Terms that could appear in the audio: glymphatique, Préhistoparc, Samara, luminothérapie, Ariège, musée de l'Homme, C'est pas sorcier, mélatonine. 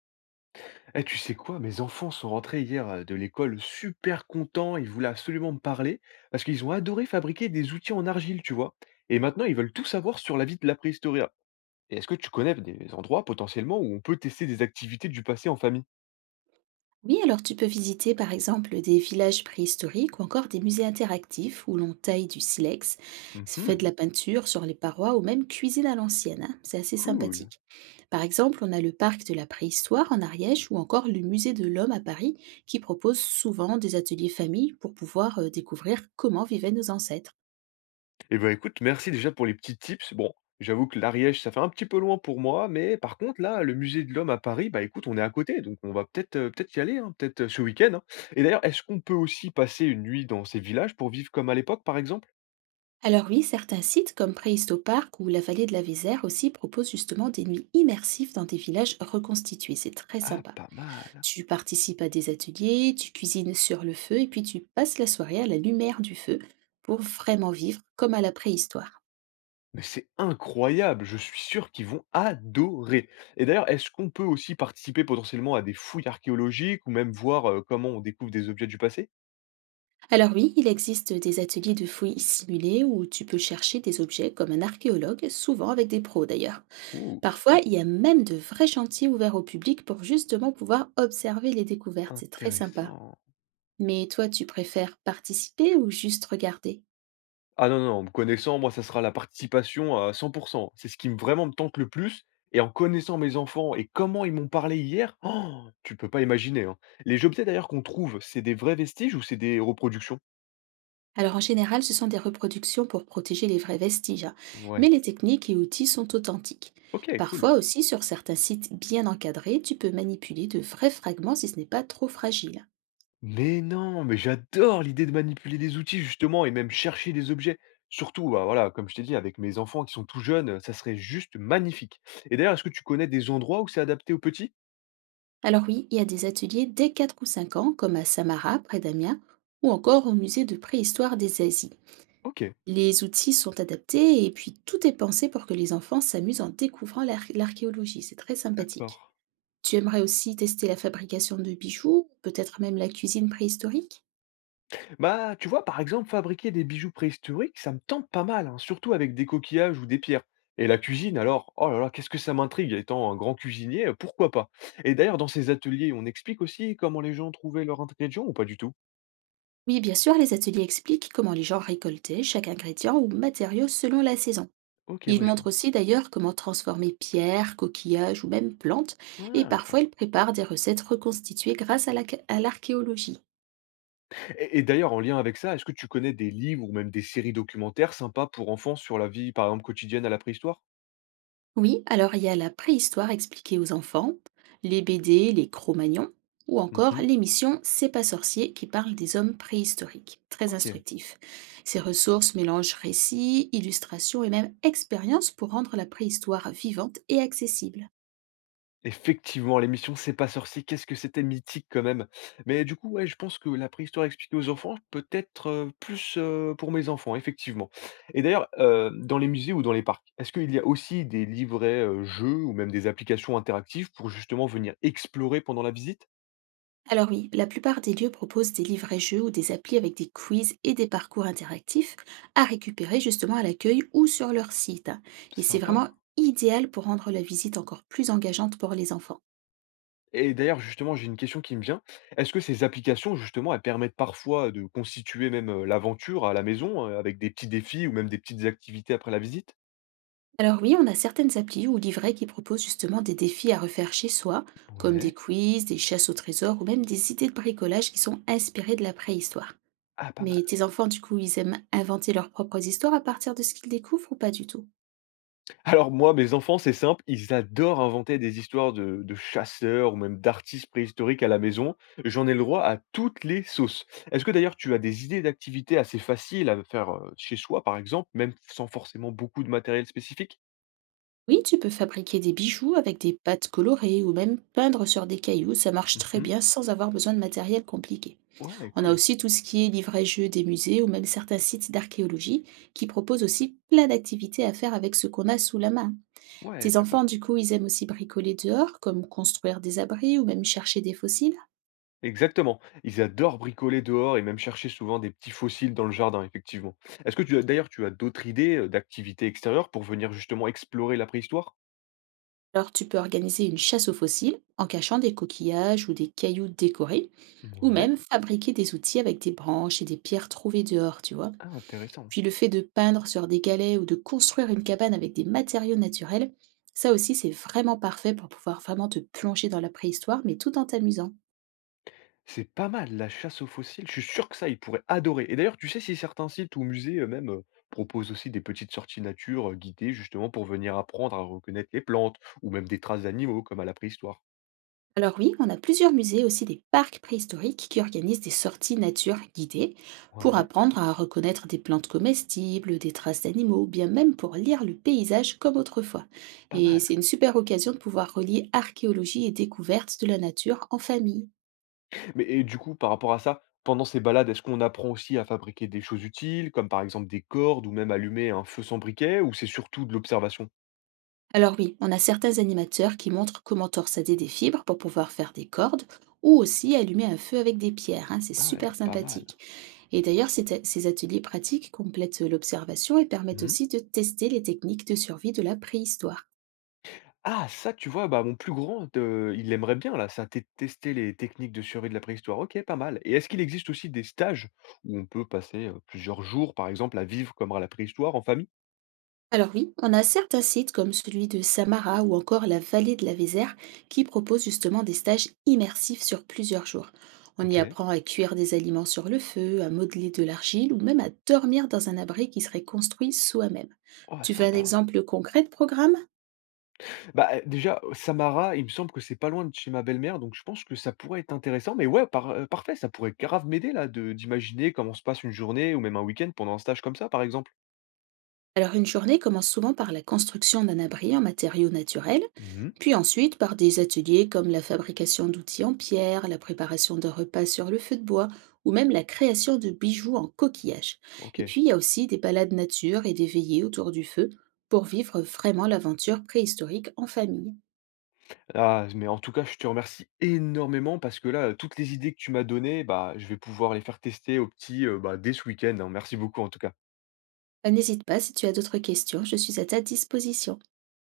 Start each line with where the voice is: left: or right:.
left: Eh, tu sais quoi? Mes enfants sont rentrés hier de l'école super contents. Ils voulaient absolument me parler parce qu'ils ont adoré fabriquer des outils en argile, tu vois. Et maintenant, ils veulent tout savoir sur la vie de la préhistoire. Et est-ce que tu connais des endroits potentiellement où on peut tester des activités du passé en famille?
right: Oui, alors tu peux visiter par exemple des villages préhistoriques ou encore des musées interactifs où l'on taille du silex, se fait de la
left: Mhm,
right: peinture sur les parois ou même cuisine à l'ancienne. Hein, C'est assez
left: cool.
right: sympathique. Par exemple, on a le parc de la préhistoire en Ariège ou encore le musée de l'Homme à Paris qui propose souvent des ateliers famille pour pouvoir découvrir comment vivaient nos ancêtres.
left: Eh ben, écoute, merci déjà pour les petits tips. Bon, j'avoue que l'Ariège, ça fait un petit peu loin pour moi, mais par contre, là, le musée de l'Homme à Paris, bah écoute, on est à côté, donc on va peut-être y aller, hein, peut-être ce week-end, hein. Et d'ailleurs, est-ce qu'on peut aussi passer une nuit dans ces villages pour vivre comme à l'époque, par exemple?
right: Alors oui, certains sites comme Préhistoparc ou la vallée de la Vézère aussi proposent justement des nuits immersives dans des villages reconstitués. C'est très
left: Ah,
right: sympa.
left: pas mal.
right: Tu participes à des ateliers, tu cuisines sur le feu et puis tu passes la soirée à la lumière du feu pour vraiment vivre comme à la préhistoire.
left: Mais c'est incroyable, je suis sûr qu'ils vont adorer. Et d'ailleurs, est-ce qu'on peut aussi participer potentiellement à des fouilles archéologiques ou même voir comment on découvre des objets du passé?
right: Alors oui, il existe des ateliers de fouilles simulés où tu peux chercher des objets comme un archéologue, souvent avec des pros d'ailleurs.
left: Ouh,
right: Parfois,
left: super
right: il y a même de vrais chantiers ouverts au public pour justement pouvoir observer les découvertes. C'est très sympa.
left: intéressant.
right: Mais toi, tu préfères participer ou juste regarder?
left: Ah non, non, non, me connaissant, moi, ça sera la participation à cent pour cent. C'est ce qui me vraiment me tente le plus, et en connaissant mes enfants et comment ils m'ont parlé hier, oh, tu peux pas imaginer, hein. Les objets d'ailleurs qu'on trouve, c'est des vrais vestiges ou c'est des reproductions?
right: Alors en général, ce sont des reproductions pour protéger les vrais vestiges, hein, mais
left: Ouais.
right: les techniques et outils sont authentiques.
left: OK, cool.
right: Parfois aussi, sur certains sites bien encadrés, tu peux manipuler de vrais fragments si ce n'est pas trop fragile.
left: Mais non, mais j'adore l'idée de manipuler des outils justement et même chercher des objets. Surtout, bah, voilà, comme je t'ai dit, avec mes enfants qui sont tout jeunes, ça serait juste magnifique. Et d'ailleurs, est-ce que tu connais des endroits où c'est adapté aux petits?
right: Alors oui, il y a des ateliers dès 4 ou 5 ans, comme à Samara, près d'Amiens, ou encore au musée de préhistoire des Asies.
left: OK,
right: Les outils sont adaptés et puis tout est pensé pour que les enfants s'amusent en découvrant l'archéologie. C'est très
left: d'accord.
right: sympathique. Tu aimerais aussi tester la fabrication de bijoux, peut-être même la cuisine préhistorique?
left: Bah, tu vois, par exemple, fabriquer des bijoux préhistoriques, ça me tente pas mal, hein, surtout avec des coquillages ou des pierres. Et la cuisine, alors, oh là là, qu'est-ce que ça m'intrigue, étant un grand cuisinier, pourquoi pas? Et d'ailleurs, dans ces ateliers, on explique aussi comment les gens trouvaient leurs ingrédients ou pas du tout?
right: Oui, bien sûr, les ateliers expliquent comment les gens récoltaient chaque ingrédient ou matériau selon la saison.
left: Ok,
right: Ils
left: ouais, je
right: montrent
left: vois.
right: aussi d'ailleurs comment transformer pierres, coquillages ou même plantes, et parfois
left: Ah.
right: ils préparent des recettes reconstituées grâce à à l'archéologie.
left: Et d'ailleurs, en lien avec ça, est-ce que tu connais des livres ou même des séries documentaires sympas pour enfants sur la vie, par exemple, quotidienne à la préhistoire?
right: Oui, alors il y a la préhistoire expliquée aux enfants, les BD, les Cro-Magnons, ou encore
left: Mhm.
right: l'émission C'est pas sorcier qui parle des hommes préhistoriques. Très
left: Ok.
right: instructif. Ces ressources mélangent récits, illustrations et même expériences pour rendre la préhistoire vivante et accessible.
left: Effectivement, l'émission C'est pas sorcier, qu'est-ce que c'était mythique quand même. Mais du coup, ouais, je pense que la préhistoire expliquée aux enfants, peut-être, plus, pour mes enfants, effectivement. Et d'ailleurs, dans les musées ou dans les parcs, est-ce qu'il y a aussi des livrets, jeux ou même des applications interactives pour justement venir explorer pendant la visite?
right: Alors oui, la plupart des lieux proposent des livrets-jeux ou des applis avec des quiz et des parcours interactifs à récupérer justement à l'accueil ou sur leur site, hein. Et c'est
left: Sympa.
right: vraiment idéal pour rendre la visite encore plus engageante pour les enfants.
left: Et d'ailleurs, justement, j'ai une question qui me vient. Est-ce que ces applications, justement, elles permettent parfois de constituer même, l'aventure à la maison, avec des petits défis ou même des petites activités après la visite?
right: Alors oui, on a certaines applis ou livrets qui proposent justement des défis à refaire chez soi, comme des
left: Ouais.
right: quiz, des chasses au trésor ou même des idées de bricolage qui sont inspirées de la préhistoire.
left: Ah, pas
right: Mais
left: mal.
right: tes enfants, du coup, ils aiment inventer leurs propres histoires à partir de ce qu'ils découvrent ou pas du tout?
left: Alors moi, mes enfants, c'est simple, ils adorent inventer des histoires de chasseurs ou même d'artistes préhistoriques à la maison. J'en ai le droit à toutes les sauces. Est-ce que d'ailleurs tu as des idées d'activités assez faciles à faire chez soi, par exemple, même sans forcément beaucoup de matériel spécifique?
right: Oui, tu peux fabriquer des bijoux avec des pâtes colorées ou même peindre sur des cailloux. Ça marche très
left: Mhm.
right: bien sans avoir besoin de matériel compliqué.
left: Ouais,
right: On a
left: cool.
right: aussi tout ce qui est livret-jeu des musées ou même certains sites d'archéologie qui proposent aussi plein d'activités à faire avec ce qu'on a sous la main.
left: Ouais,
right: Tes enfants,
left: d'accord.
right: du coup, ils aiment aussi bricoler dehors, comme construire des abris ou même chercher des fossiles?
left: Exactement. Ils adorent bricoler dehors et même chercher souvent des petits fossiles dans le jardin, effectivement. Est-ce que tu as d'autres idées d'activités extérieures pour venir justement explorer la préhistoire?
right: Alors tu peux organiser une chasse aux fossiles en cachant des coquillages ou des cailloux décorés, ou
left: Ouais.
right: même fabriquer des outils avec des branches et des pierres trouvées dehors, tu vois.
left: Ah, intéressant.
right: Puis le fait de peindre sur des galets ou de construire une cabane avec des matériaux naturels, ça aussi c'est vraiment parfait pour pouvoir vraiment te plonger dans la préhistoire, mais tout en t'amusant.
left: C'est pas mal, la chasse aux fossiles, je suis sûr que ça, ils pourraient adorer. Et d'ailleurs, tu sais si certains sites ou musées, même, proposent aussi des petites sorties nature, guidées justement pour venir apprendre à reconnaître les plantes ou même des traces d'animaux comme à la préhistoire?
right: Alors oui, on a plusieurs musées, aussi des parcs préhistoriques qui organisent des sorties nature guidées pour
left: Ouais,
right: apprendre à reconnaître des plantes comestibles, des traces d'animaux, ou bien même pour lire le paysage comme autrefois.
left: pas
right: Et
left: mal.
right: c'est une super occasion de pouvoir relier archéologie et découverte de la nature en famille.
left: Mais et du coup, par rapport à ça, pendant ces balades, est-ce qu'on apprend aussi à fabriquer des choses utiles comme par exemple des cordes ou même allumer un feu sans briquet ou c'est surtout de l'observation?
right: Alors oui, on a certains animateurs qui montrent comment torsader des fibres pour pouvoir faire des cordes ou aussi allumer un feu avec des pierres, hein, c'est
left: Ah ouais,
right: super
left: pas mal.
right: sympathique. Et d'ailleurs, ces ateliers pratiques complètent l'observation et permettent
left: Mmh.
right: aussi de tester les techniques de survie de la préhistoire.
left: Ah ça, tu vois? Bah, mon plus grand de il aimerait bien là, ça, té tester les techniques de survie de la préhistoire. OK, pas mal. Et est-ce qu'il existe aussi des stages où on peut passer, plusieurs jours, par exemple, à vivre comme à la préhistoire en famille?
right: Alors oui, on a certains sites comme celui de Samara ou encore la vallée de la Vézère qui proposent justement des stages immersifs sur plusieurs jours. On y
left: OK.
right: apprend à cuire des aliments sur le feu, à modeler de l'argile ou même à dormir dans un abri qui serait construit soi-même.
left: Oh
right: Tu veux un
left: sympa.
right: exemple concret de programme?
left: Bah, déjà, Samara, il me semble que c'est pas loin de chez ma belle-mère, donc je pense que ça pourrait être intéressant, mais ouais, parfait, ça pourrait grave m'aider là de d'imaginer comment se passe une journée ou même un week-end pendant un stage comme ça, par exemple.
right: Alors une journée commence souvent par la construction d'un abri en matériaux naturels,
left: Mmh.
right: puis ensuite par des ateliers comme la fabrication d'outils en pierre, la préparation de repas sur le feu de bois ou même la création de bijoux en coquillage. Et
left: OK.
right: puis il y a aussi des balades nature et des veillées autour du feu pour vivre vraiment l'aventure préhistorique en famille.
left: Ah, mais en tout cas, je te remercie énormément parce que là, toutes les idées que tu m'as données, bah, je vais pouvoir les faire tester aux petits, bah, dès ce week-end, hein. Merci beaucoup en tout cas.
right: Ah, n'hésite pas si tu as d'autres questions, je suis à ta disposition.